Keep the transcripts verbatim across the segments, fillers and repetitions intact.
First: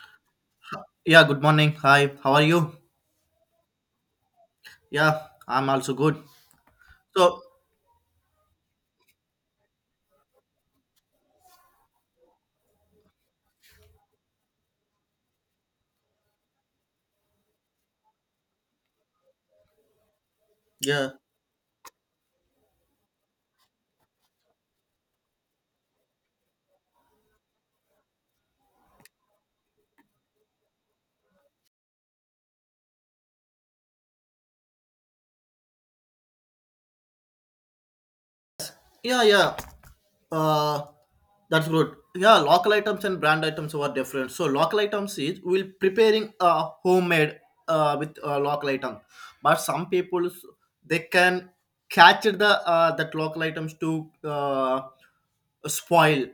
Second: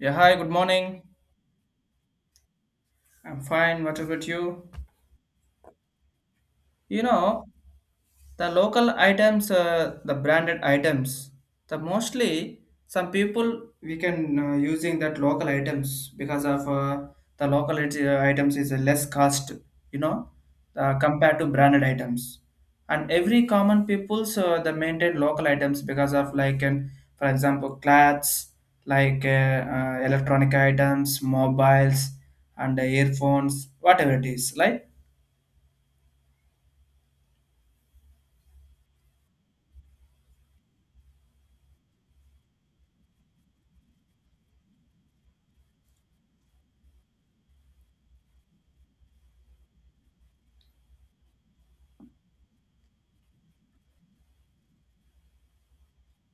Yeah, hi, good morning. Yeah, good morning. Hi, how are you? I'm fine. What about you? Yeah, I'm also good. You So, know, the local items, uh, the branded items, the mostly some people we can uh, using that local items because of uh, the local it- uh, items is a less cost, you know, uh, yeah, compared to branded items. And every common people's uh, the maintain local items because of like an, for example, clothes, like uh, uh, electronic items, mobiles, and uh, earphones, whatever it is, like. Yeah, yeah. Uh, that's good. Yeah, local items and brand items are different. So local items is we'll preparing uh, homemade uh, with uh, local item, but some people they can catch the uh, that local items to uh, spoil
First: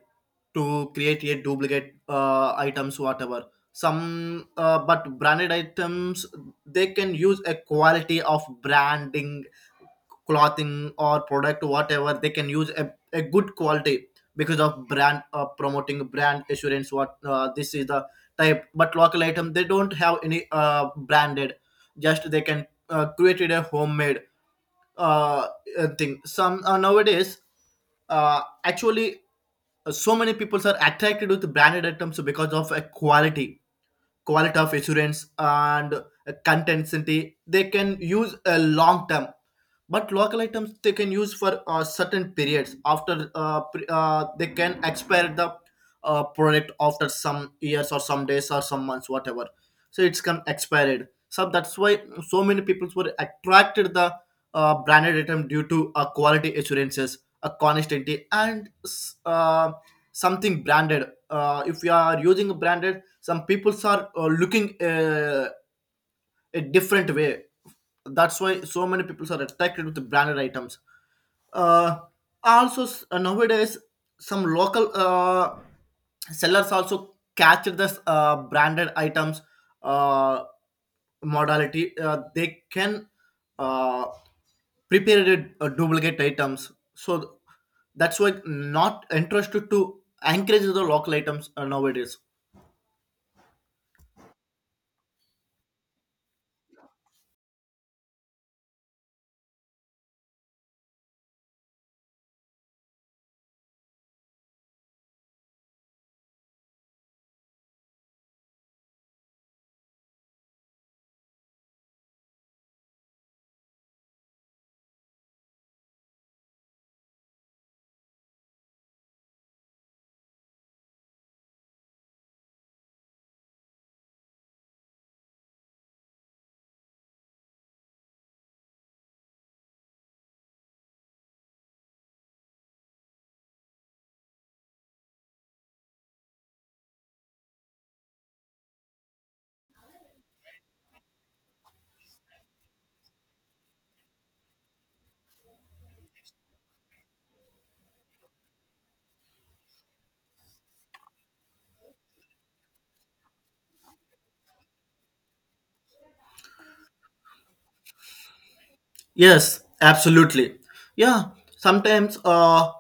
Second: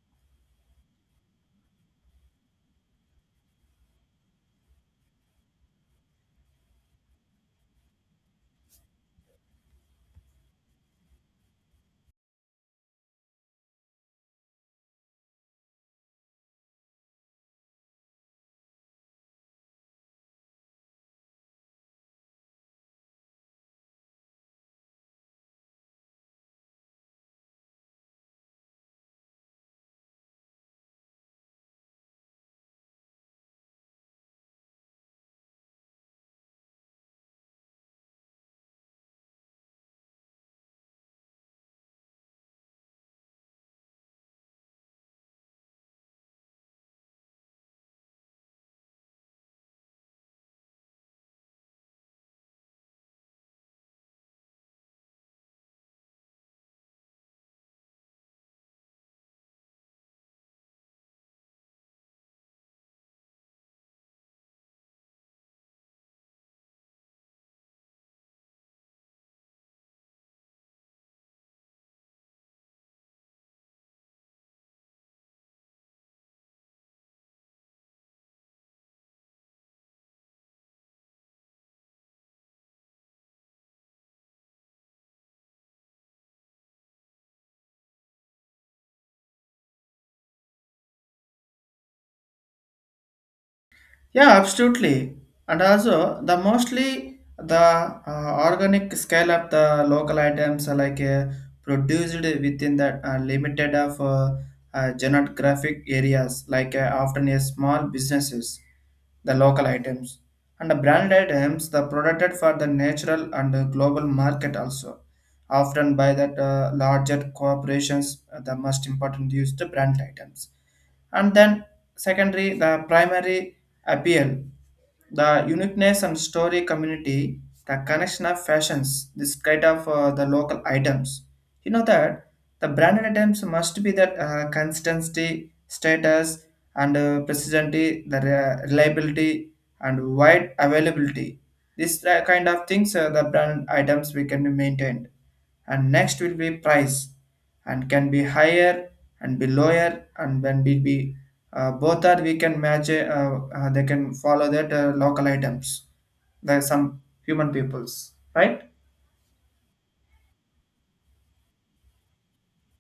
to create a duplicate uh, items whatever. Some uh, But branded items they can use a quality of branding clothing or product whatever they can use a, a good quality because of brand uh, promoting brand assurance what uh, this is the type, but local item they don't have any uh, branded, just they can uh, created a homemade uh, uh, thing. Some uh, Nowadays, uh, actually, uh, so many people are attracted with branded items because of a quality quality of assurance and uh, consistency. They can use a long term, but local items they can use for uh, certain periods. After uh, pre- uh, they can expire the uh, product after some years or some days or some months, whatever, so it's can expired, so that's why so many people were attracted the uh, branded item due to uh, quality assurances, a consistency, and s- uh, something branded. Uh, if you are using a branded, some people are uh, looking uh, a different way. That's why so many people are attracted with the branded items. Uh, also, s- uh, nowadays, some local uh, sellers also catch this uh, branded items uh, modality. Uh, they can uh, prepare it, uh, duplicate items. So that's why not interested to encourage the local items uh, nowadays. Yeah, absolutely. And also, the mostly the uh, organic scale of the local items are like uh, produced within the uh, limited of uh, uh, geographic areas, like uh, often a small businesses, the local items. And the brand items, the produced for the natural and uh, global market also, often by that uh, larger corporations, uh, the most important used brand items, and then secondary the primary appeal, the uniqueness and story community, the connection of fashions, this kind of uh, the local items. You know that the branded items must be that uh, consistency, status, and uh, precisency, the re- reliability, and wide availability. This uh, kind of things, uh, the brand items we can be maintained. And next will be price, and can be higher and be lower, and then will be uh, both are we can match uh, uh, they can follow that uh, local items. There are some human peoples, right? Yes, absolutely. Yeah, sometimes uh,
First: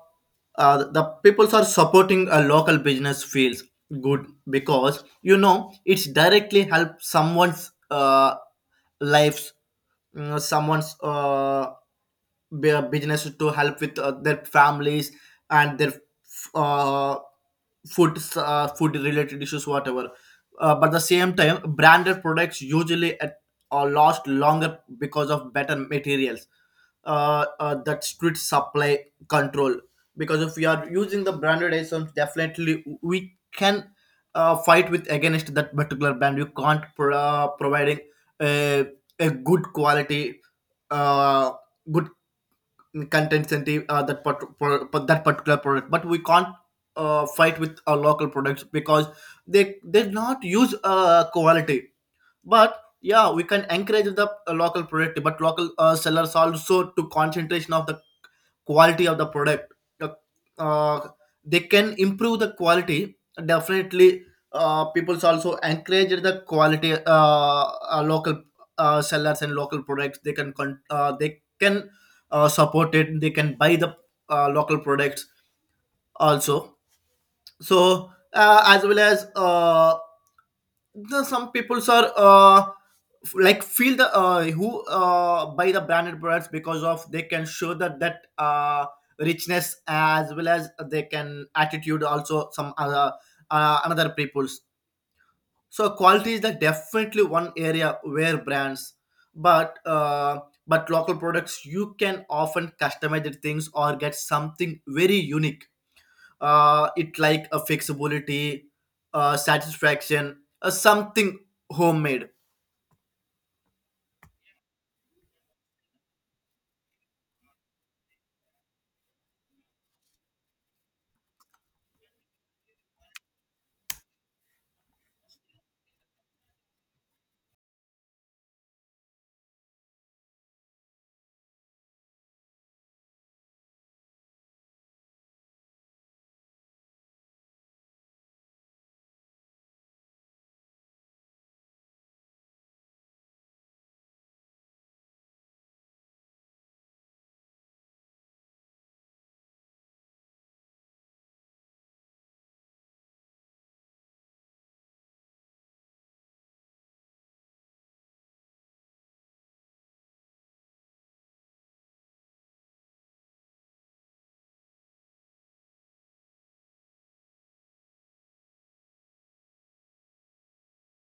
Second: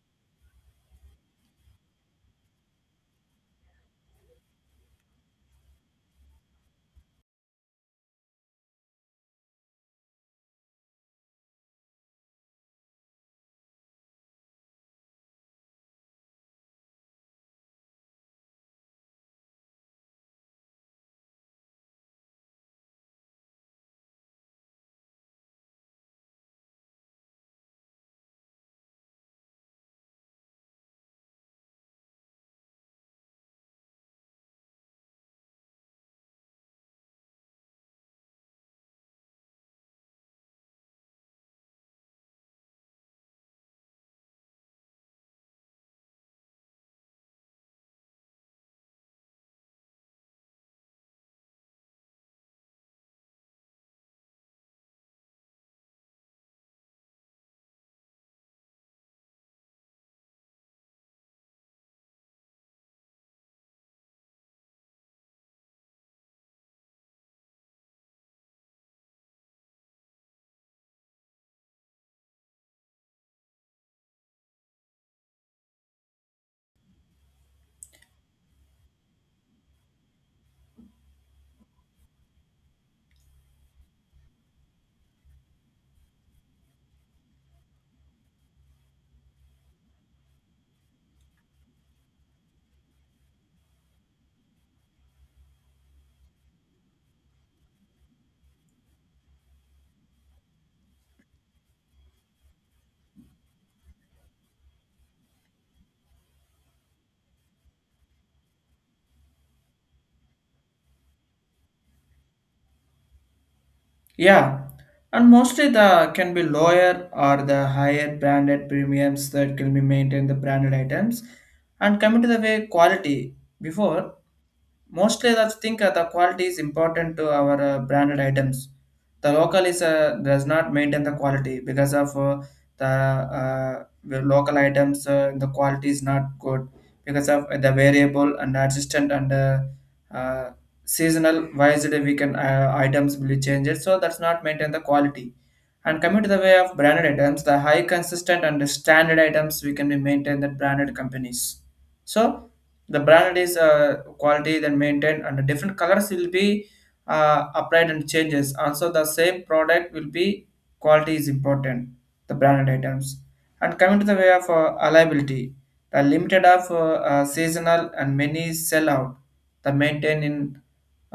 uh, the people are supporting a local business feels good because you know it's directly help someone's uh, lives, you someone's uh, bu- business to help with uh, their families and their uh, food uh, food related issues whatever. Uh, but at the same time, branded products usually or last longer because of better materials, uh, uh, that strict supply control, because if we are using the branded items, definitely we can uh, fight with against that particular brand. You can't pro- uh, providing a, a good quality uh, good content and uh, that part- pro- pro- that particular product, but we can't uh, fight with our local products because they they not use uh, quality. But yeah, we can encourage the uh, local product, but local uh, sellers also to concentration of the quality of the product. The, uh, they can improve the quality, definitely. Uh, people's also encourage the quality, uh, uh, local uh, sellers and local products. They can con- uh, they can uh, support it. They can buy the uh, local products also. So uh, as well as, uh, the, some peoples are uh, f- like feel the uh, who uh, buy the branded products because of they can show that that uh, richness, as well as they can attitude also some other uh, another peoples. So quality is the definitely one area where brands, but uh, but local products you can often customize the things or get something very unique. Uh, it like a flexibility, uh, satisfaction, uh, something homemade. Yeah, and mostly the can be lower or the higher branded premiums that can be maintained the branded items, and coming to the way quality before. Mostly, I think uh, the quality is important to our uh, branded items. The local is uh, does not maintain the quality because of uh, the, uh, the local items. Uh, the quality is not good because of the variable and adjustant and uh, uh, seasonal wise that we can uh, items will be changed. So that's not maintain the quality. And coming to the way of branded items, the high consistent and standard items we can be maintain that branded companies. So the branded is uh, quality then maintained and different colors will be uh, applied and changes also the same product will be quality is important the branded items, and coming to the way of uh, reliability, the limited of uh, uh, seasonal and many sell out the maintain in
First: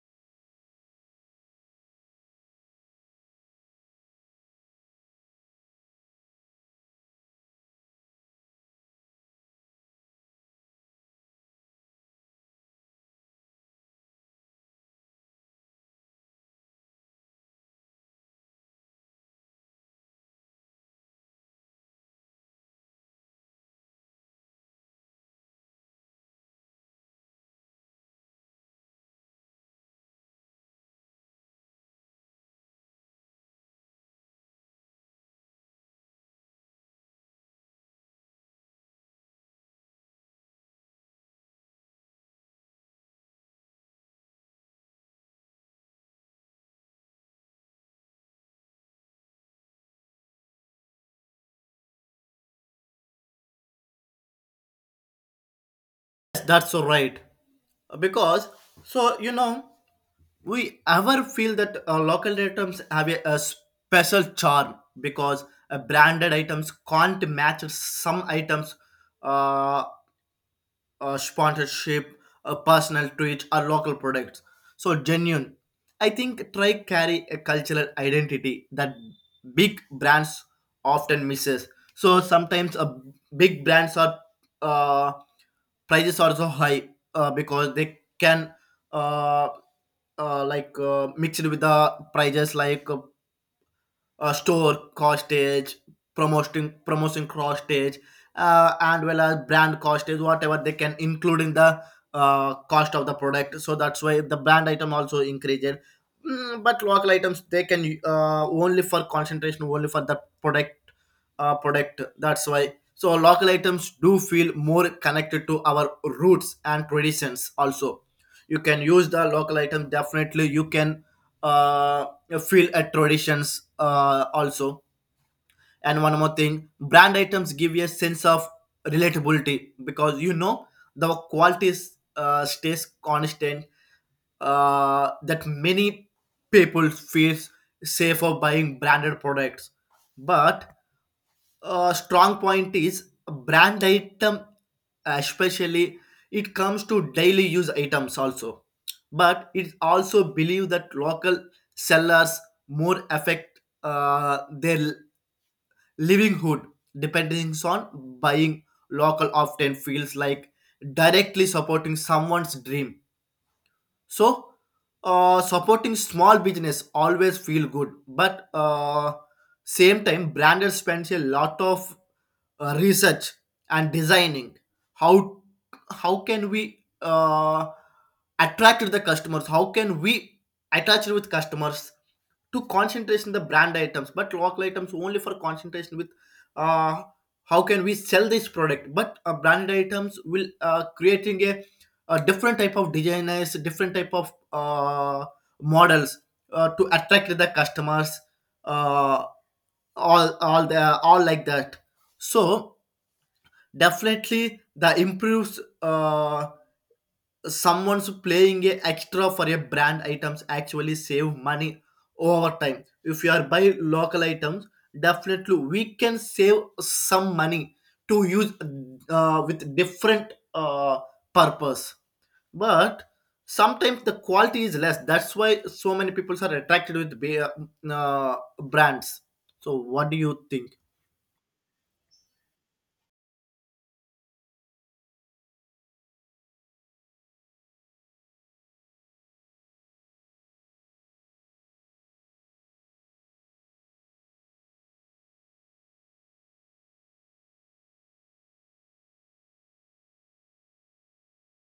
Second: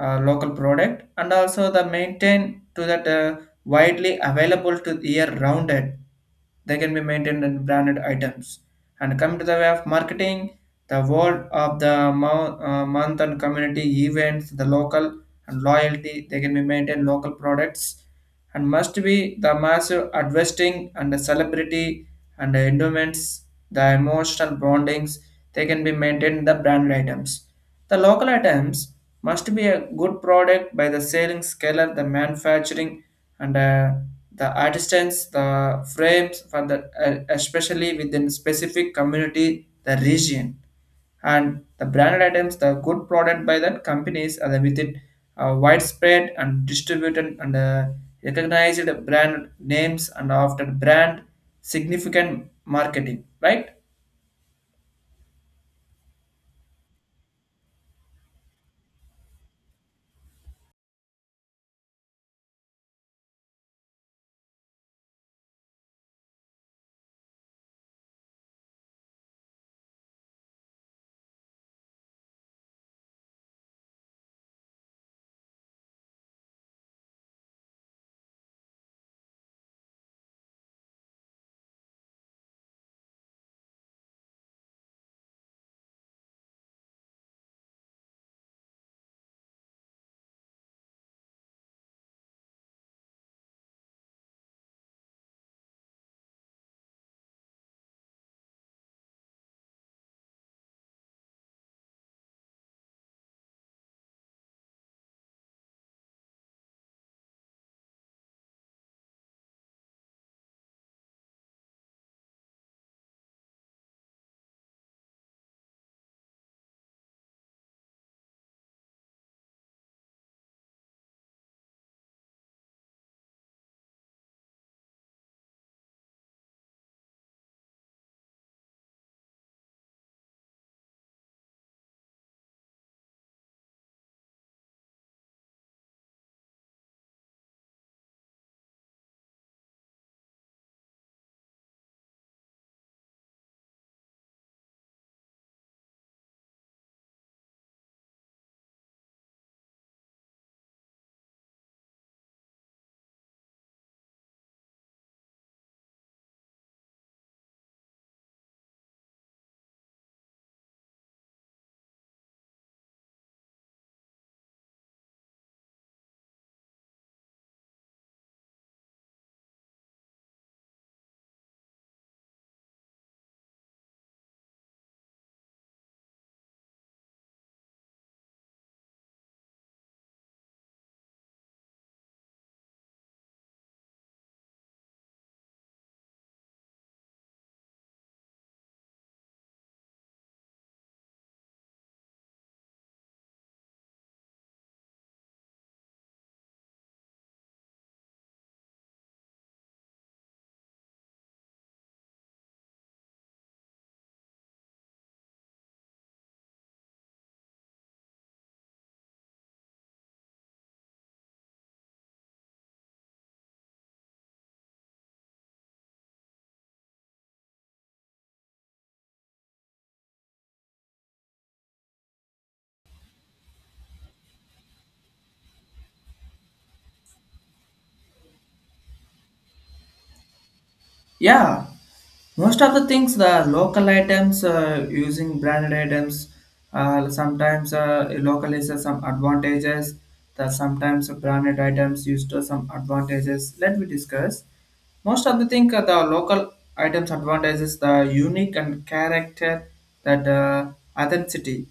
uh, local product, and also the maintain to that uh, widely available to year rounded they can be maintained in branded items, and coming to the way of marketing the word of the mo- uh, month and community events, the local and loyalty, they can be maintained local products, and must be the massive investing and the celebrity and the endowments, the emotional bondings, they can be maintained the brand items. The local items must be a good product by the selling scaler, the manufacturing and uh, the artisans, the frames for the uh, especially within specific community, the region, and the branded items the good product by that companies and then with it uh, widespread and distributed and uh, recognized brand names and after brand significant marketing, right? Yes, that's so right. Because, so you know, we ever feel that uh, local items have a, a special charm because uh, branded items can't match some items, uh, a sponsorship, a personal tweet, or local products. So genuine. I think try carry a cultural identity that big brands often misses. So sometimes a big brands are uh, prices are so high uh, because they can uh, uh, like uh, mixed with the prices like uh, uh, store costage, promoting promotion costage, uh, and well as brand costage, whatever they can include in the uh, cost of the product. So that's why the brand item also increases. Mm, but local items they can uh, only for concentration, only for the product uh, product. That's why. So local items do feel more connected to our roots and traditions. Also, you can use the local item. Definitely, you can uh, you feel at traditions uh, also. And one more thing, brand items give you a sense of relatability because you know the quality is, uh, stays constant, uh, that many people feel safe for buying branded products, but uh, strong point is brand item, especially it comes to daily use items also. But it also believe that local sellers more affect uh, their livelihood depending on buying local often feels like directly supporting someone's dream. So, uh, supporting small business always feel good, but uh, same time, branded spends a lot of uh, research and designing. How how can we uh, attract the customers? How can we attach with customers to concentration the brand items, but local items only for concentration with uh, how can we sell this product. But uh, brand items will uh, creating a, a different type of designers, different type of uh, models uh, to attract the customers, uh, all all the all like that. So definitely the improves uh, someone's playing a extra for a brand items actually save money over time. If you are buy local items, definitely we can save some money to use uh, with different uh, purpose. But sometimes the quality is less. That's why so many people are attracted with ba- uh, brands. So what do you think? Yeah, most of the things the local items uh, using branded items, uh, sometimes uh, local is uh, some advantages. The sometimes branded items used to some advantages, let me discuss. Most of the thing uh, the local items advantages the unique and character, that uh, authenticity,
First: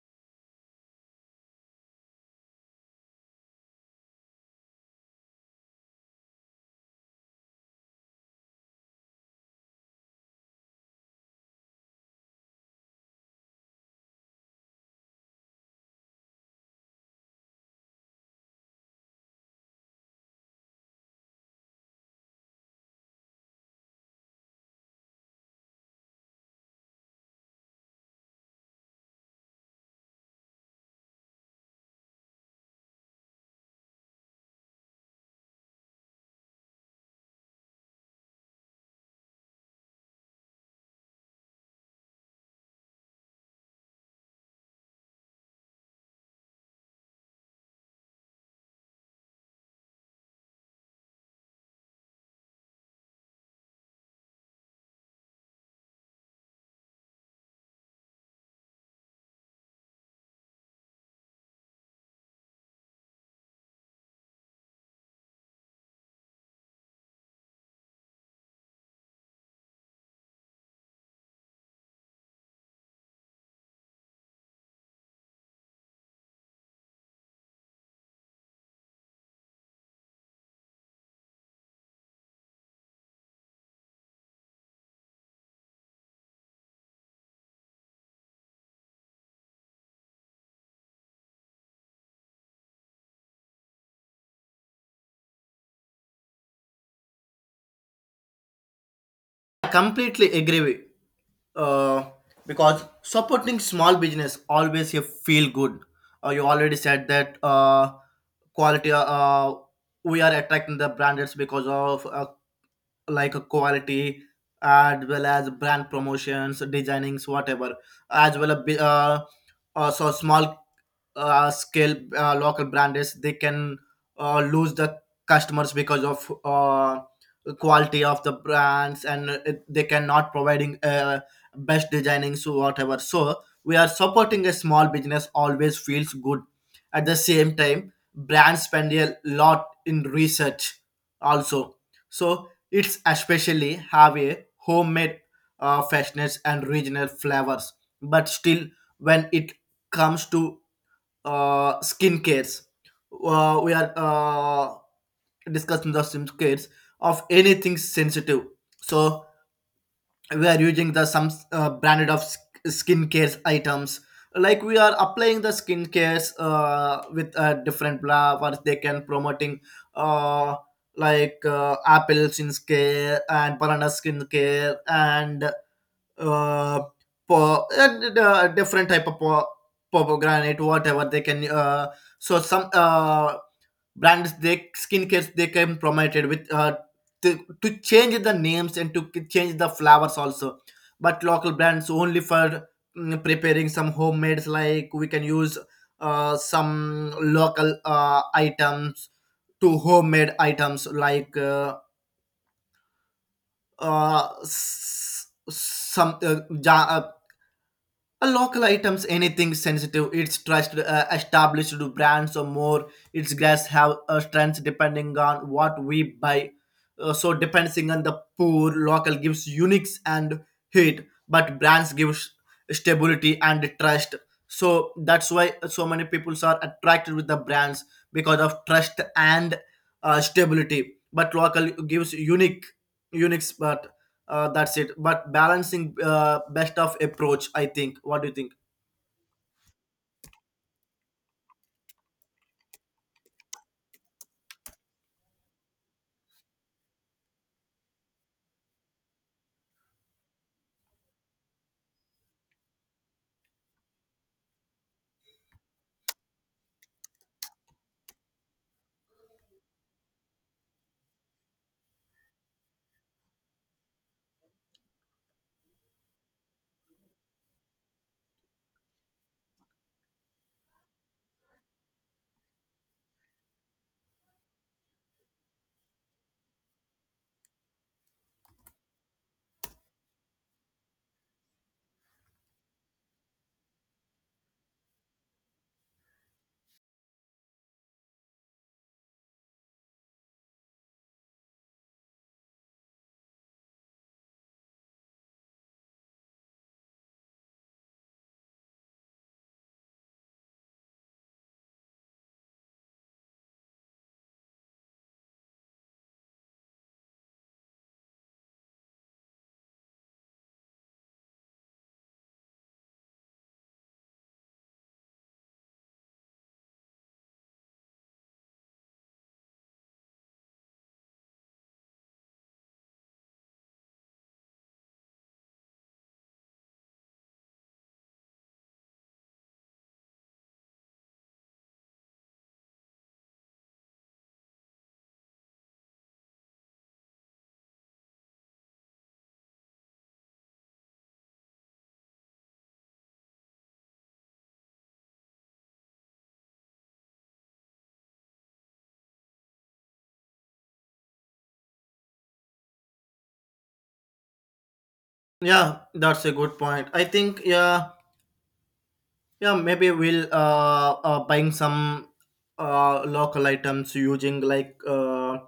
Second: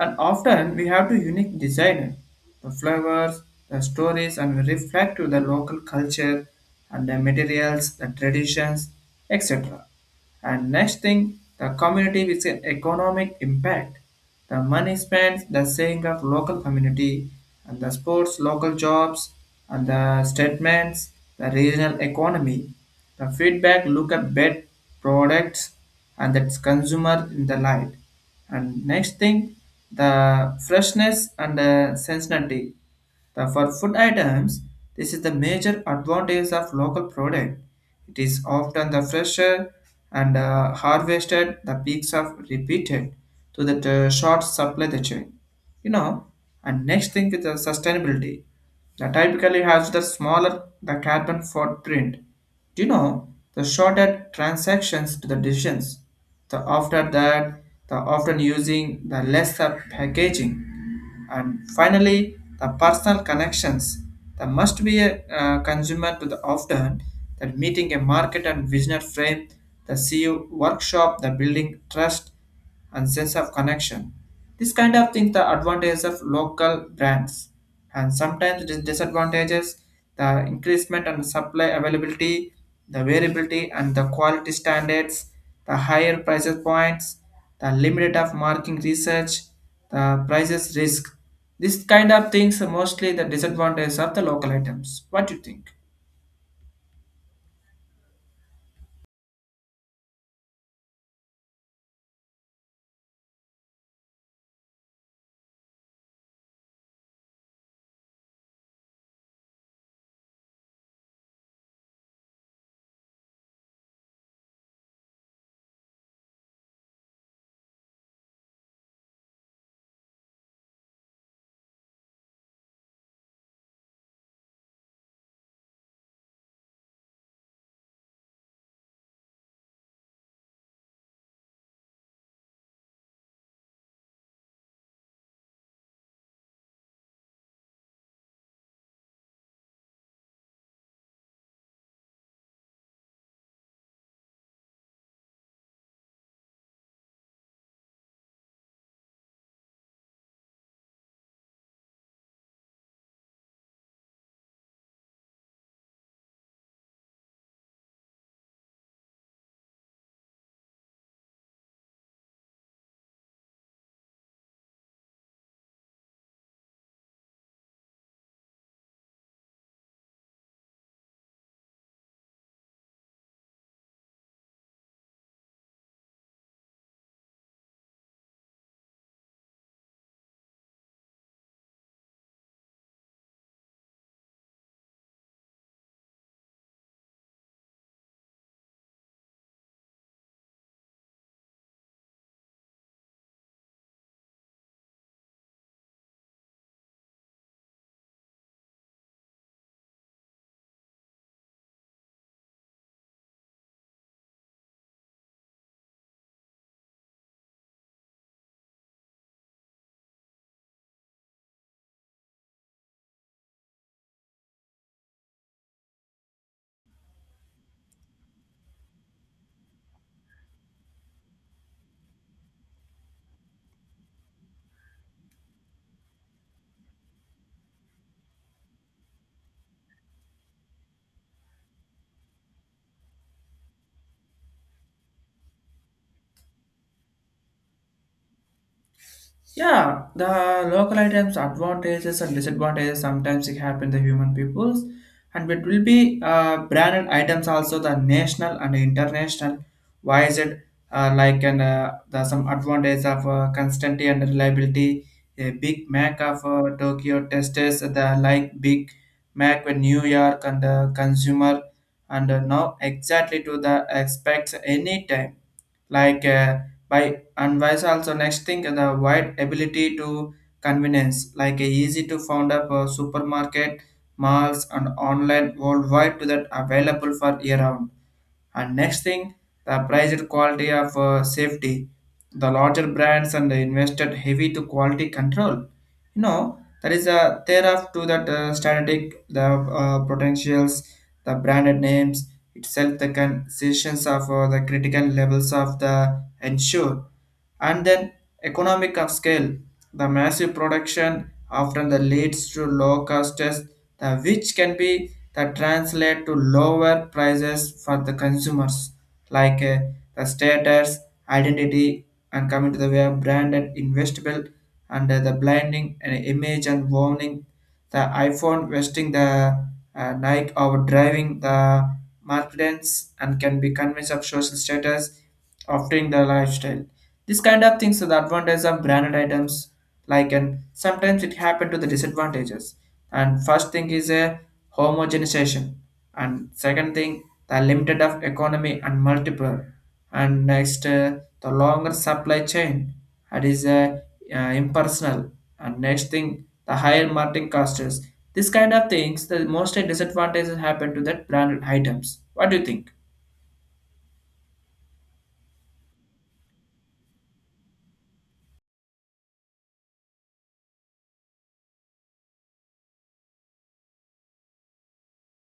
and often we have to unique design, the flowers, the stories, and we reflect to the local culture, and the materials, the traditions, et cetera. And next thing, the community with an economic impact. The money spent, the saying of local community, and the sports, local jobs, and the statements, the regional economy, the feedback, look at bed products, and that's consumer in the light. And next thing, the freshness and the sensitivity. The, for food items, this is the major advantage of local product. It is often the fresher and uh, harvested the peaks of repeated to that uh, short supply the chain. You know, and next thing is the sustainability. The typically has the smaller the carbon footprint, do you know the shorter transactions to the decisions? The after that, the often using the lesser packaging, and finally the personal connections. There must be a uh, consumer to the often that meeting a market and visionary frame, the C E O workshop, the building trust and sense of connection. This kind of thing the advantages of local brands, and sometimes the disadvantages the increasement and supply availability, the variability and the quality standards, the higher prices points, the limited of marking research, the prices risk. This kind of things are mostly the disadvantages of the local items. What do you think? I completely agree with, uh, because supporting small business always you feel good. Uh, you already said that uh, quality. Uh, uh, we are attracting the brands because of uh, like a quality as well as brand promotions, designings, whatever, as well as bi- uh, uh, so small uh, scale uh, local brands. They can uh, lose the customers because of uh, quality of the brands and it, they cannot providing uh, best designing so whatever. So we are supporting a small business always feels good. At the same time, brands spend a lot in research also. So it's especially have a homemade uh, freshness and regional flavors. But still, when it comes to uh, skin cares. Uh, we are uh, discussing the skin cares of anything sensitive. So we are using the some uh, branded of sk- skin cares items. Like we are applying the skin cares uh, with a different flowers. They can promoting uh, like uh, apple skin care and banana skin care and uh, po- and, uh, different type of po- pomegranate, whatever they can. Uh, so some uh, brands, they skincares they can promoted with uh, to, to change the names and to k- change the flowers also. But local brands only for, mm, preparing some homemades, like we can use uh, some local uh, items to homemade items like uh, uh, s- some uh, ja- uh, a local items, anything sensitive, its trust uh, established brands or more, its grass have uh, strengths depending on what we buy. Uh, so depending on the poor, local gives unique and hit, but brands gives stability and trust. So that's why so many people are attracted with the brands because of trust and uh, stability. But local gives unique, unique, but uh, that's it. But balancing uh, best of approach, I think. What do you think? Yeah, the local items, advantages and disadvantages sometimes it happen to human peoples, and it will be uh, branded items also the national and international. Why is it uh, like an uh, the some advantage of uh, constancy and reliability? A Big Mac of uh, Tokyo testers the like Big Mac with New York and the consumer, and uh, now exactly to the expects any time like uh, by and vice also next thing the wide ability to convenience like a easy to found up a supermarket malls and online worldwide to that available for year round, and next thing the priced quality of uh, safety the larger brands and the invested heavy to quality control, you know there is a thereof to that uh, static the uh, potentials the branded names itself the concessions of uh, the critical levels of the ensure, and then economic of scale. The massive production often the leads to low costs, the which can be the translate to lower prices for the consumers, like uh, the status, identity, and coming to the way of branded investable and uh, the blinding and image and warning. The iPhone wasting the uh, Nike or driving the marketings and can be convinced of social status, offering the lifestyle this kind of things are the advantage of branded items, like, and sometimes it happen to the disadvantages. And first thing is a homogenization, and second thing the limited of economy and multiple, and next uh, the longer supply chain. That is uh, uh, impersonal, and next thing the higher marketing costs. This kind of things the most disadvantages happen to that branded items. What do you think? Yeah, that's a good point, I think. Yeah, yeah, maybe we'll uh, uh buying some uh local items, using like uh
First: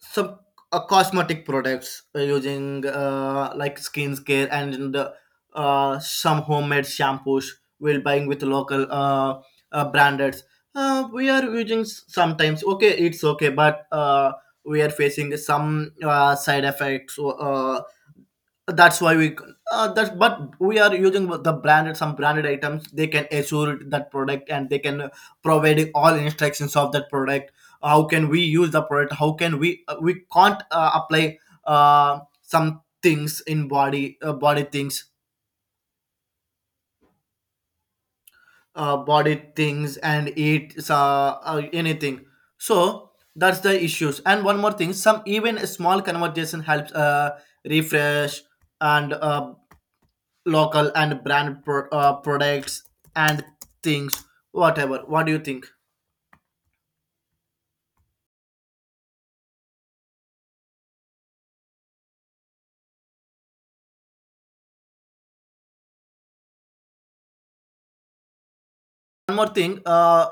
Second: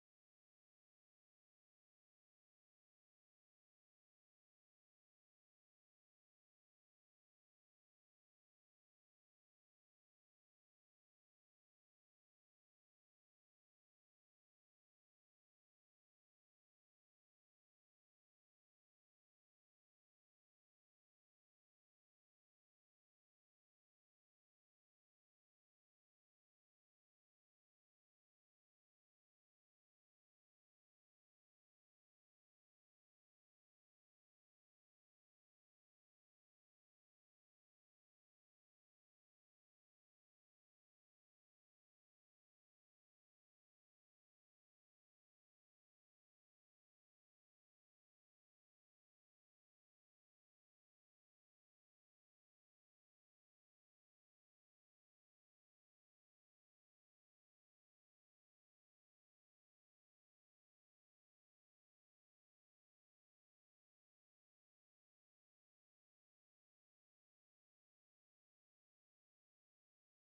some uh, cosmetic products, uh, using uh, like skincare and the, uh, some homemade shampoos we're buying with local uh, uh, branded. Uh, we are using s- sometimes okay, it's okay, but uh, we are facing some uh, side effects, uh, that's why we uh, that's but we are using the branded, some branded items. They can assure that product and they can provide all instructions of that product, how can we use the product, how can we uh, we can't uh, apply uh, some things in body uh, body things, uh, body things and eat uh, uh, anything. So that's the issues. And one more thing, some even a small conversation helps uh, refresh and uh, local and brand pro- uh, products and things whatever. What do you think? One more thing, uh,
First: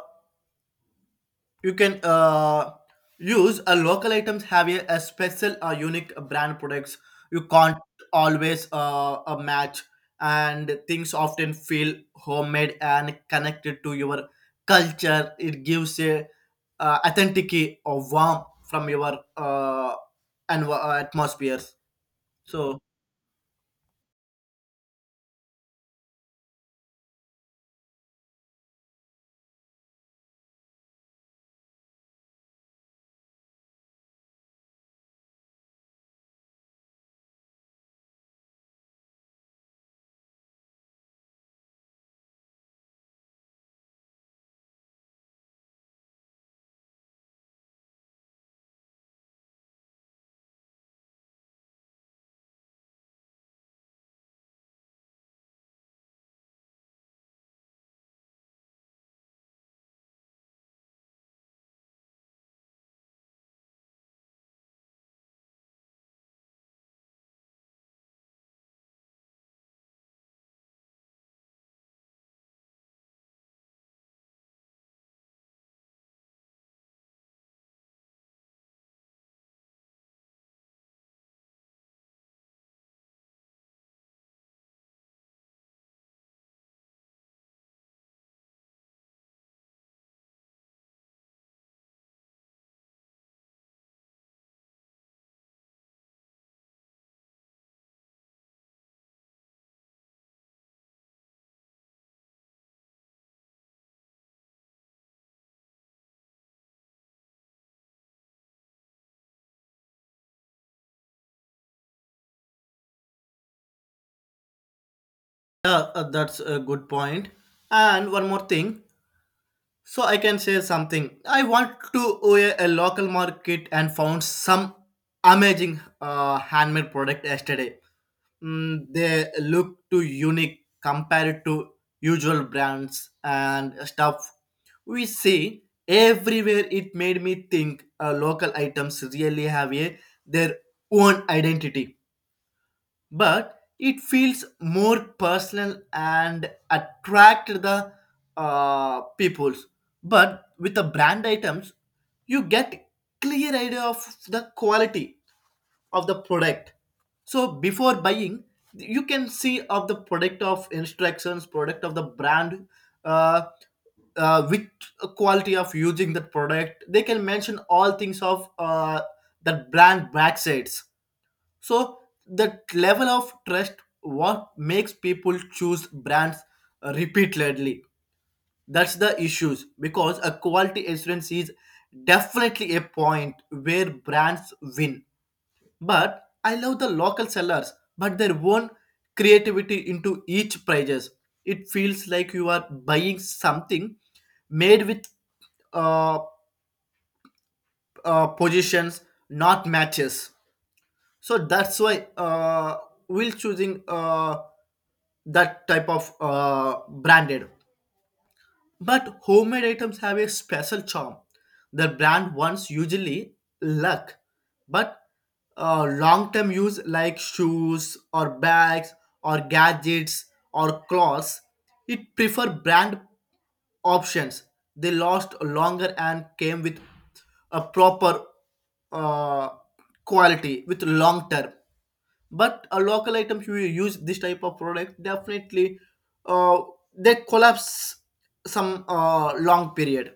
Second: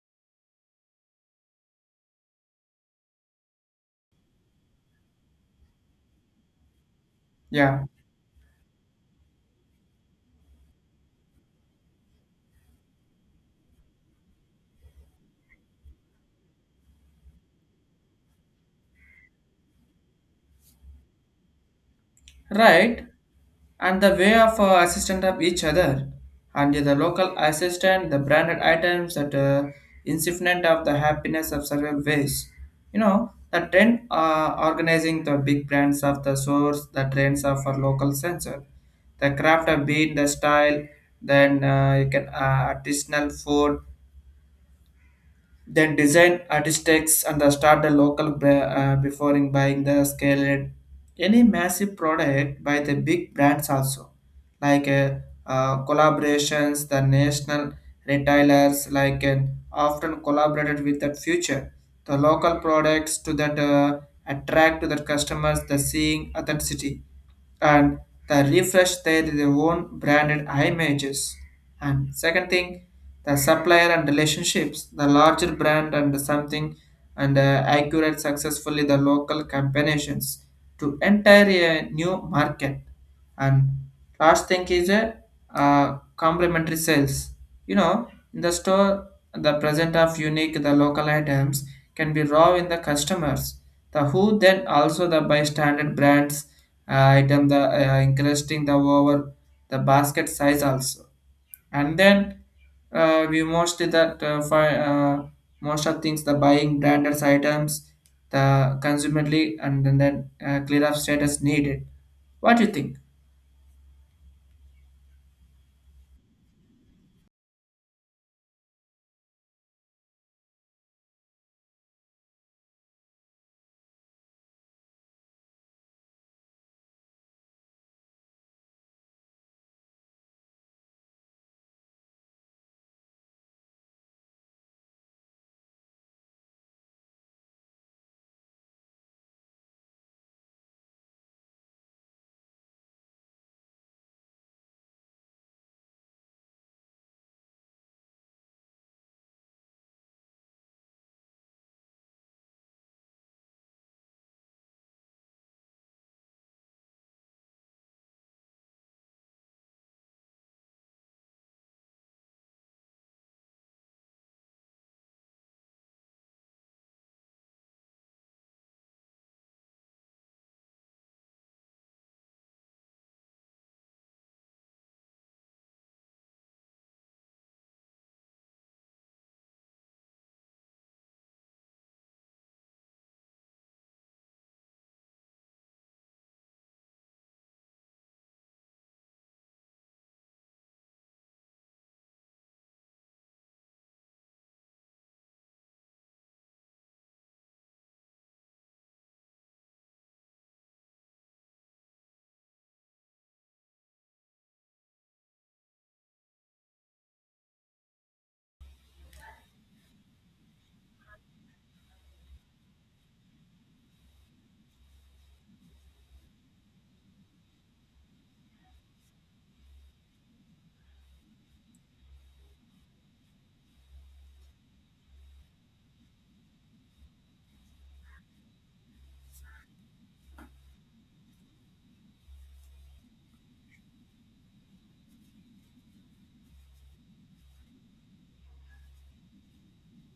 you can uh, use a local items have a, a special uh, unique brand products, you can't Yeah. always uh, a match, and things often feel homemade and connected to your culture. It gives a uh, authenticity or warmth from your uh, and atmospheres. So, Right, and the way of uh, assistant of each other, and the local assistant, the branded items that uh, insignificant of the happiness of several ways. You know, the trend uh, organizing the big brands of the source, the trends of our local sensor, the craft of being the style, then uh, you can uh, artisanal food, then design architects and uh, start the local bra- uh, before in buying the scaled any massive product by the big brands also, like uh, uh, collaborations the national retailers like and often collaborated with that future the local products to that uh, attract to that customers the seeing authenticity and the refresh their, their own branded images. And second thing, the supplier and relationships, the larger brand and something and uh, accurate successfully the local combinations to enter a new market. And last thing is a uh, complementary sales. You know, in the store, the present of unique the local items can be raw in the customers. The who then also the by standard brands uh, item the uh, increasing the over the basket size also, and then uh, we mostly that uh, fi- uh, most of things the buying branded items the consumably and then, then uh, clear up status needed. What do you think? yeah, uh, that's a good point. And one more thing. So I can say something. I want to go a, a local market and found some amazing uh, handmade product yesterday. Mm, they look too unique compared to usual brands and stuff we see everywhere. It made me think uh, local items really have a their own identity, but it feels more personal and attract the uh, peoples. But with the brand items you get clear idea of the quality of the product. So before buying you can see of the product of instructions product of the brand, uh, uh, with quality of using that product, they can mention all things of uh, that brand backsides. So that level of trust what makes people choose brands repeatedly. That's the issues because a quality assurance is definitely a point where brands win. But I love the local sellers, but their own creativity into each prices. It feels like you are buying something made with uh, uh, positions, not matches. So that's why uh, we'll choosing. Uh, that type of uh, branded. But homemade items have a special charm. The brand ones usually luck, but uh, long-term use like shoes or bags or gadgets or clothes, it prefer brand options. They last longer and came with a proper uh, quality with long term. But a local items you use this type of product, definitely uh, they collapse some uh, long period.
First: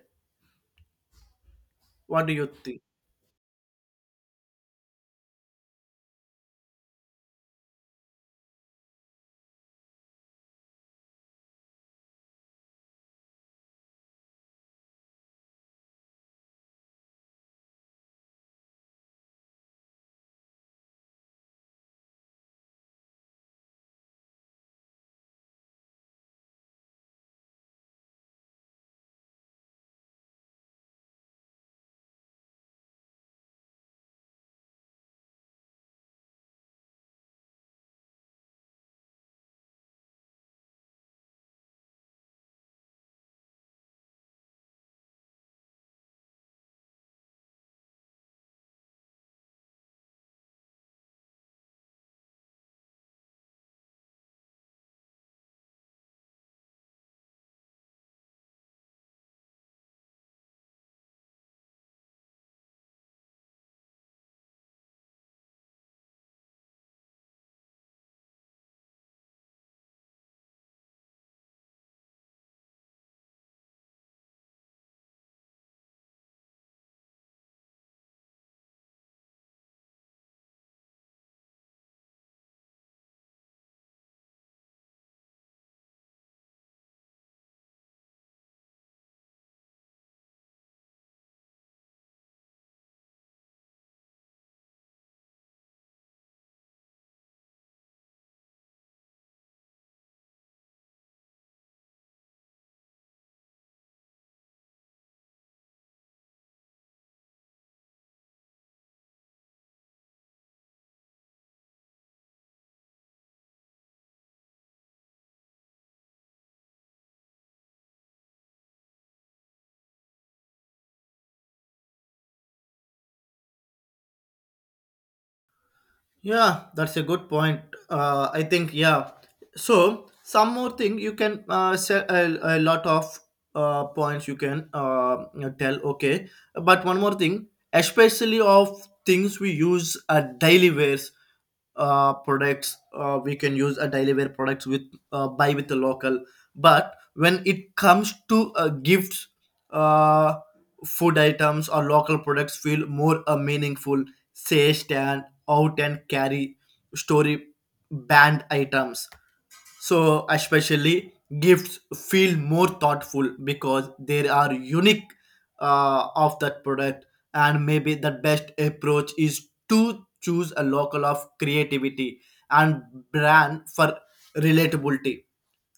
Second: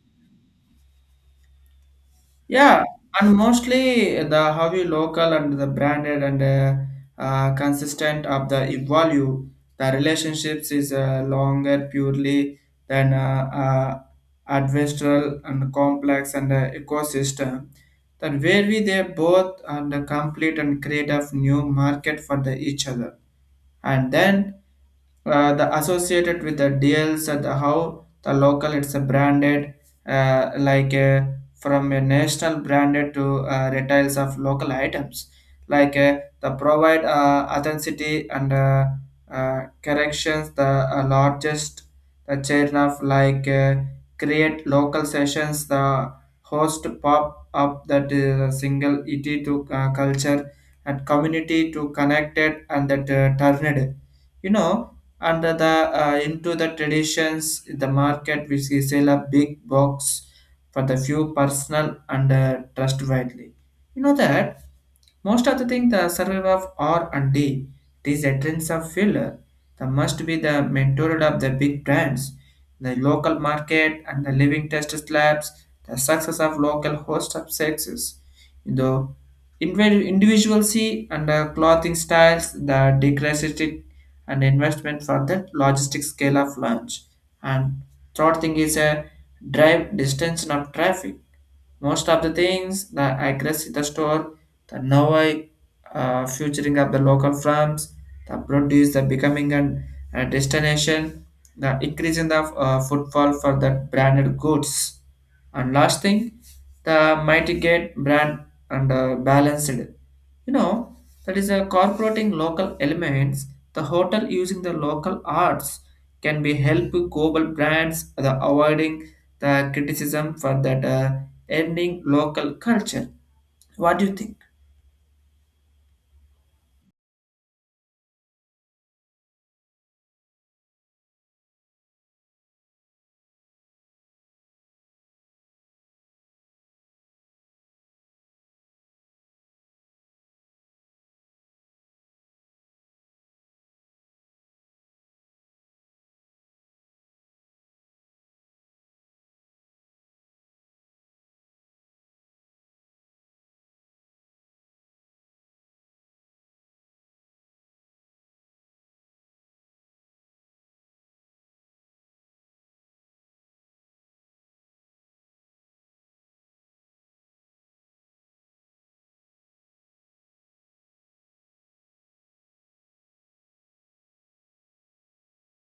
What do you think? Yeah, and mostly the how you local and the branded and uh, uh, consistent of the value, the relationships is uh, longer purely than uh, uh, adversarial and complex and uh, ecosystem. That where we they both and uh, complete and create a new market for the each other, and then uh, the associated with the deals at the how the local it's a branded, uh, like a from a national branded to uh, retails of local items, like uh, the provide uh, authenticity and uh, uh, corrections the uh, largest the chain of like uh, create local sessions the host pop up that is a single it to uh, culture and community to connected and that uh, turned, you know, under the uh, into the traditions the market which is sell a big box for the few personal and uh, trustworthy. You know that most of the thing the survival of R and D, these entrants of filler, the must be the mentor of the big brands, the local market and the living test labs, the success of local host of sexes, the individ- individuality and the clothing styles, the decorative and investment for the logistic scale of launch. And third thing is a drive distance of traffic most of the things that I guess in the store, the now I uh, featuring of the local farms, the produce, the becoming an, a destination, the increase in the uh, footfall for the branded goods. And last thing, the mitigate brand and uh, balanced. You know, that is a incorporating local elements. The hotel using the local arts can be help global brands the avoiding the criticism for that uh, ending local culture. What do you think? Yeah, that's a good point. Uh, I think, yeah. So some more thing you can uh, say, a, a lot of uh, points you can uh, you know, tell. Okay, but one more thing, especially of things we use at daily wears uh, products. Uh, we can use a daily wear products with uh, buy with the local. But when it comes to uh, gifts, uh, food items or local products feel more uh, meaningful, say stand out and carry story band items. So, especially gifts feel more thoughtful because they are unique uh, of that product, and maybe the best approach is to choose a local of creativity and brand for relatability.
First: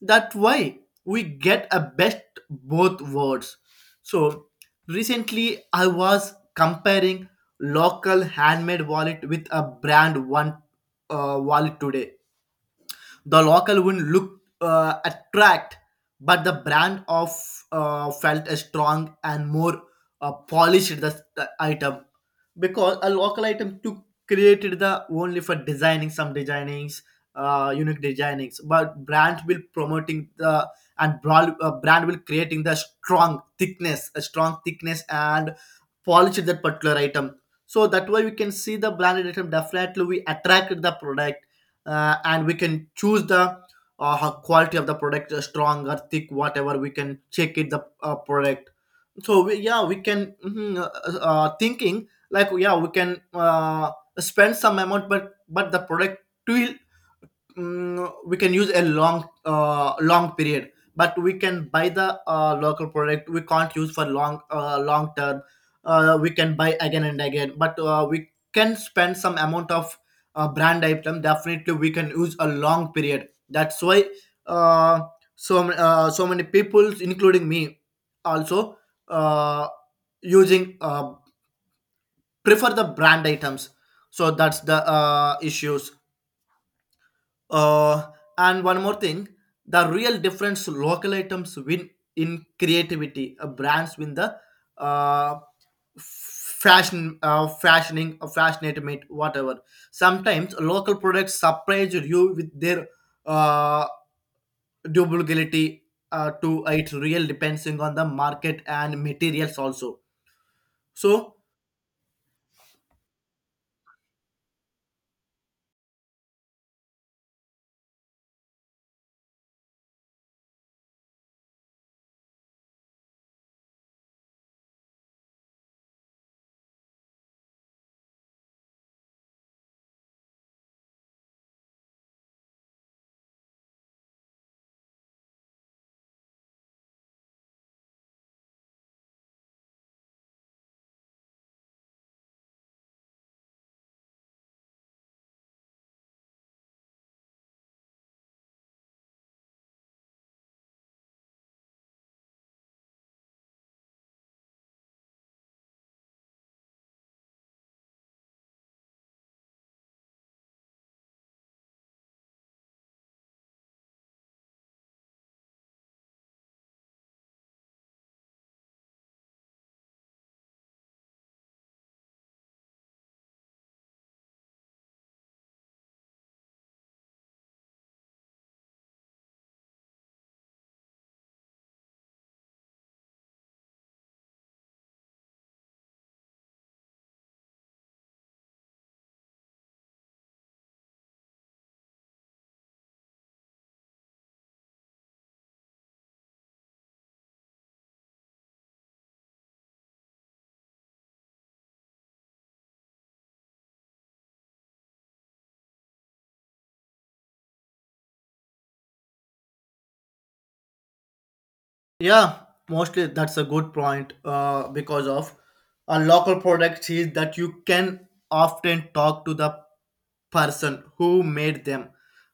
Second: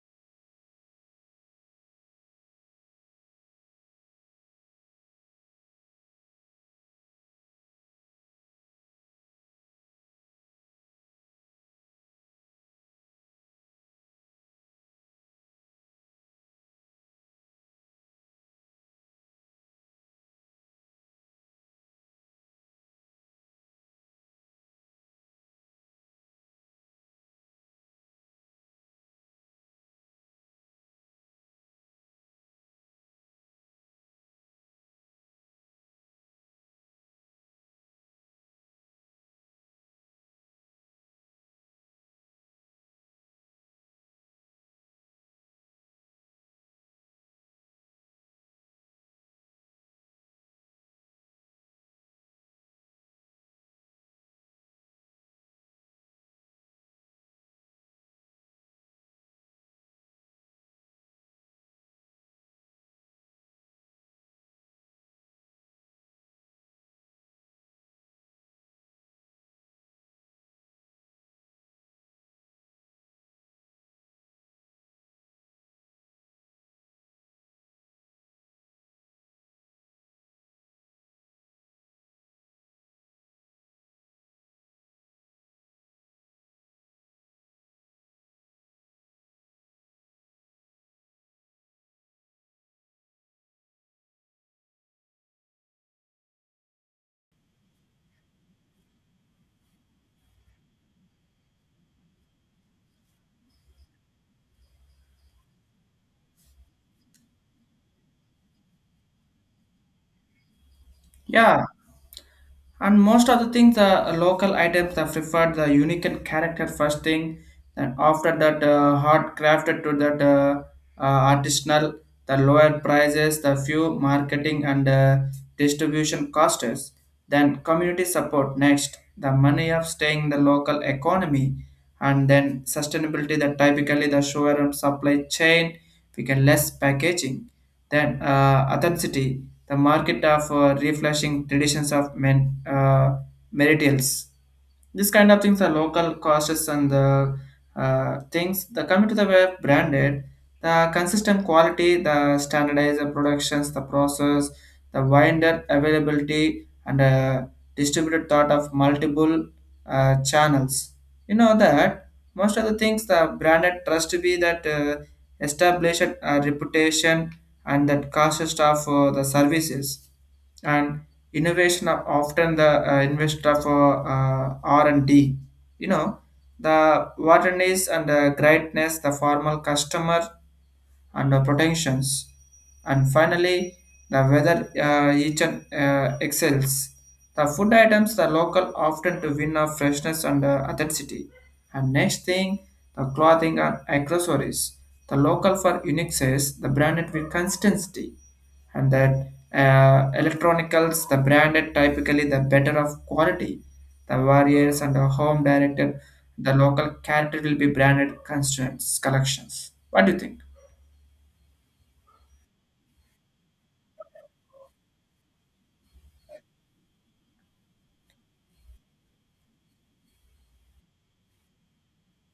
That way we get a best both worlds. So recently I was comparing local handmade wallet with a brand one uh, wallet today. The local wind looked uh, attract, but the brand of uh, felt a strong and more uh, polished the, the item, because a local item to created the only for designing some designings, uh, unique designings, but brand will promoting the and broad, uh, brand will creating the strong thickness, a strong thickness and polished that particular item. So that way we can see the branded item, definitely we attracted the product, uh, and we can choose the uh, quality of the product, uh, strong or thick, whatever we can check it the uh, product. So we, yeah, we can mhm, uh, uh, thinking like, yeah, we can uh, spend some amount, but but the product will mm, we can use a long uh, long period. But we can buy the uh, local product, we can't use for long uh, long term. Uh, we can buy again and again, but uh, we can spend some amount of uh, brand item, definitely we can use a long period. That's why uh, so uh, so many people including me also uh, using, uh, prefer the brand items. So that's the uh, issues. Uh, and one more thing, the real difference local items win in creativity. Uh, brands win the uh, fashion, uh, fashioning, uh, fashionate meat, whatever. Sometimes local products surprise you with their uh, durability uh, to it. Real depending on the market and materials also. So, Yeah, and most of the things, the local items are preferred the unique and character first thing. Then after that, uh, hard crafted to that uh, uh, artisanal, the lower prices, the few marketing and uh, distribution costs. Then community support next, the money of staying the local economy, and then sustainability. That typically the sugar and supply chain, we can less packaging. Then uh, authenticity the market of uh, refreshing traditions of men, uh, meritals. This kind of things are local costs and the uh, things. The coming to the web branded, the consistent quality, the standardized productions, the process, the winder availability, and uh, distributed thought of multiple uh, channels. You know that most of the things the branded trust to be that uh, established a reputation and that cost of uh, the services and innovation are often the uh, investor for uh, R and D, you know, the wilderness and the greatness the formal customer and the protections, and finally the weather uh, each and uh, excels the food items the local often to win of freshness and uh, authenticity, and next thing the clothing and accessories the local for unique says the branded with consistency, and that uh, electronicals the branded typically the better of quality the warriors and the home director the local character will be branded constraints collections. What do you think? yeah, mostly that's a good point uh, because of a local product is that you can often talk to the person who made them.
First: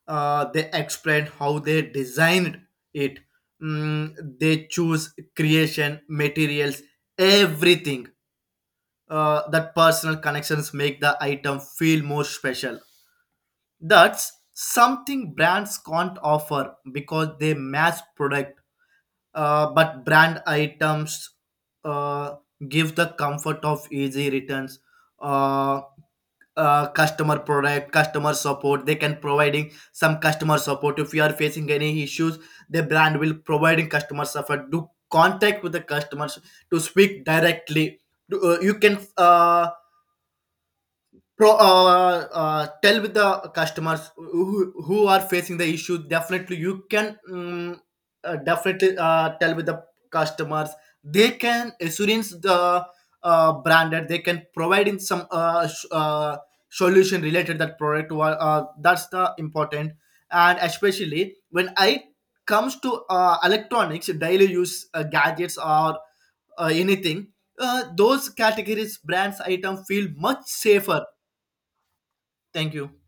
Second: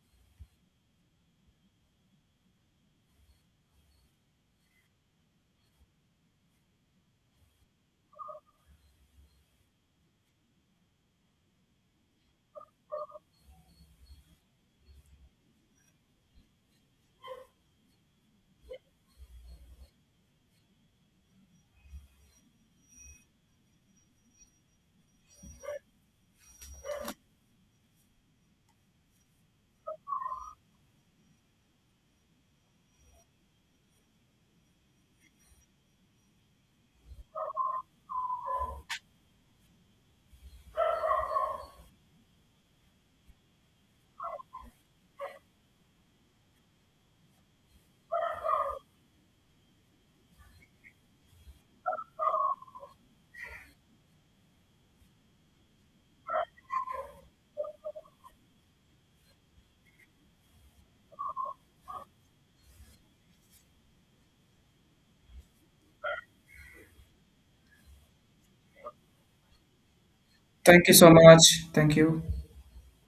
Uh, they explain how they designed it. Mm, they choose creation, materials, everything. Uh, that personal connections make the item feel more special. That's something brands can't offer because they mass product, uh, but brand items uh, give the comfort of easy returns. Uh, uh, customer product, customer support. They can providing some customer support if you are facing any issues. The brand will providing customer support. Do contact with the customers to speak directly. Do- uh, you can uh, pro, uh, uh, tell with the customers who, who are facing the issue, definitely you can um, uh, definitely uh, tell with the customers. They can assurance the uh, branded, they can provide in some uh, sh- uh, solution related that product wa- uh, that's the important. And especially when I comes to uh, electronics daily use uh, gadgets or uh, anything, uh, those categories brands item feel much Thank you safer. so much. Thank you. Thank you.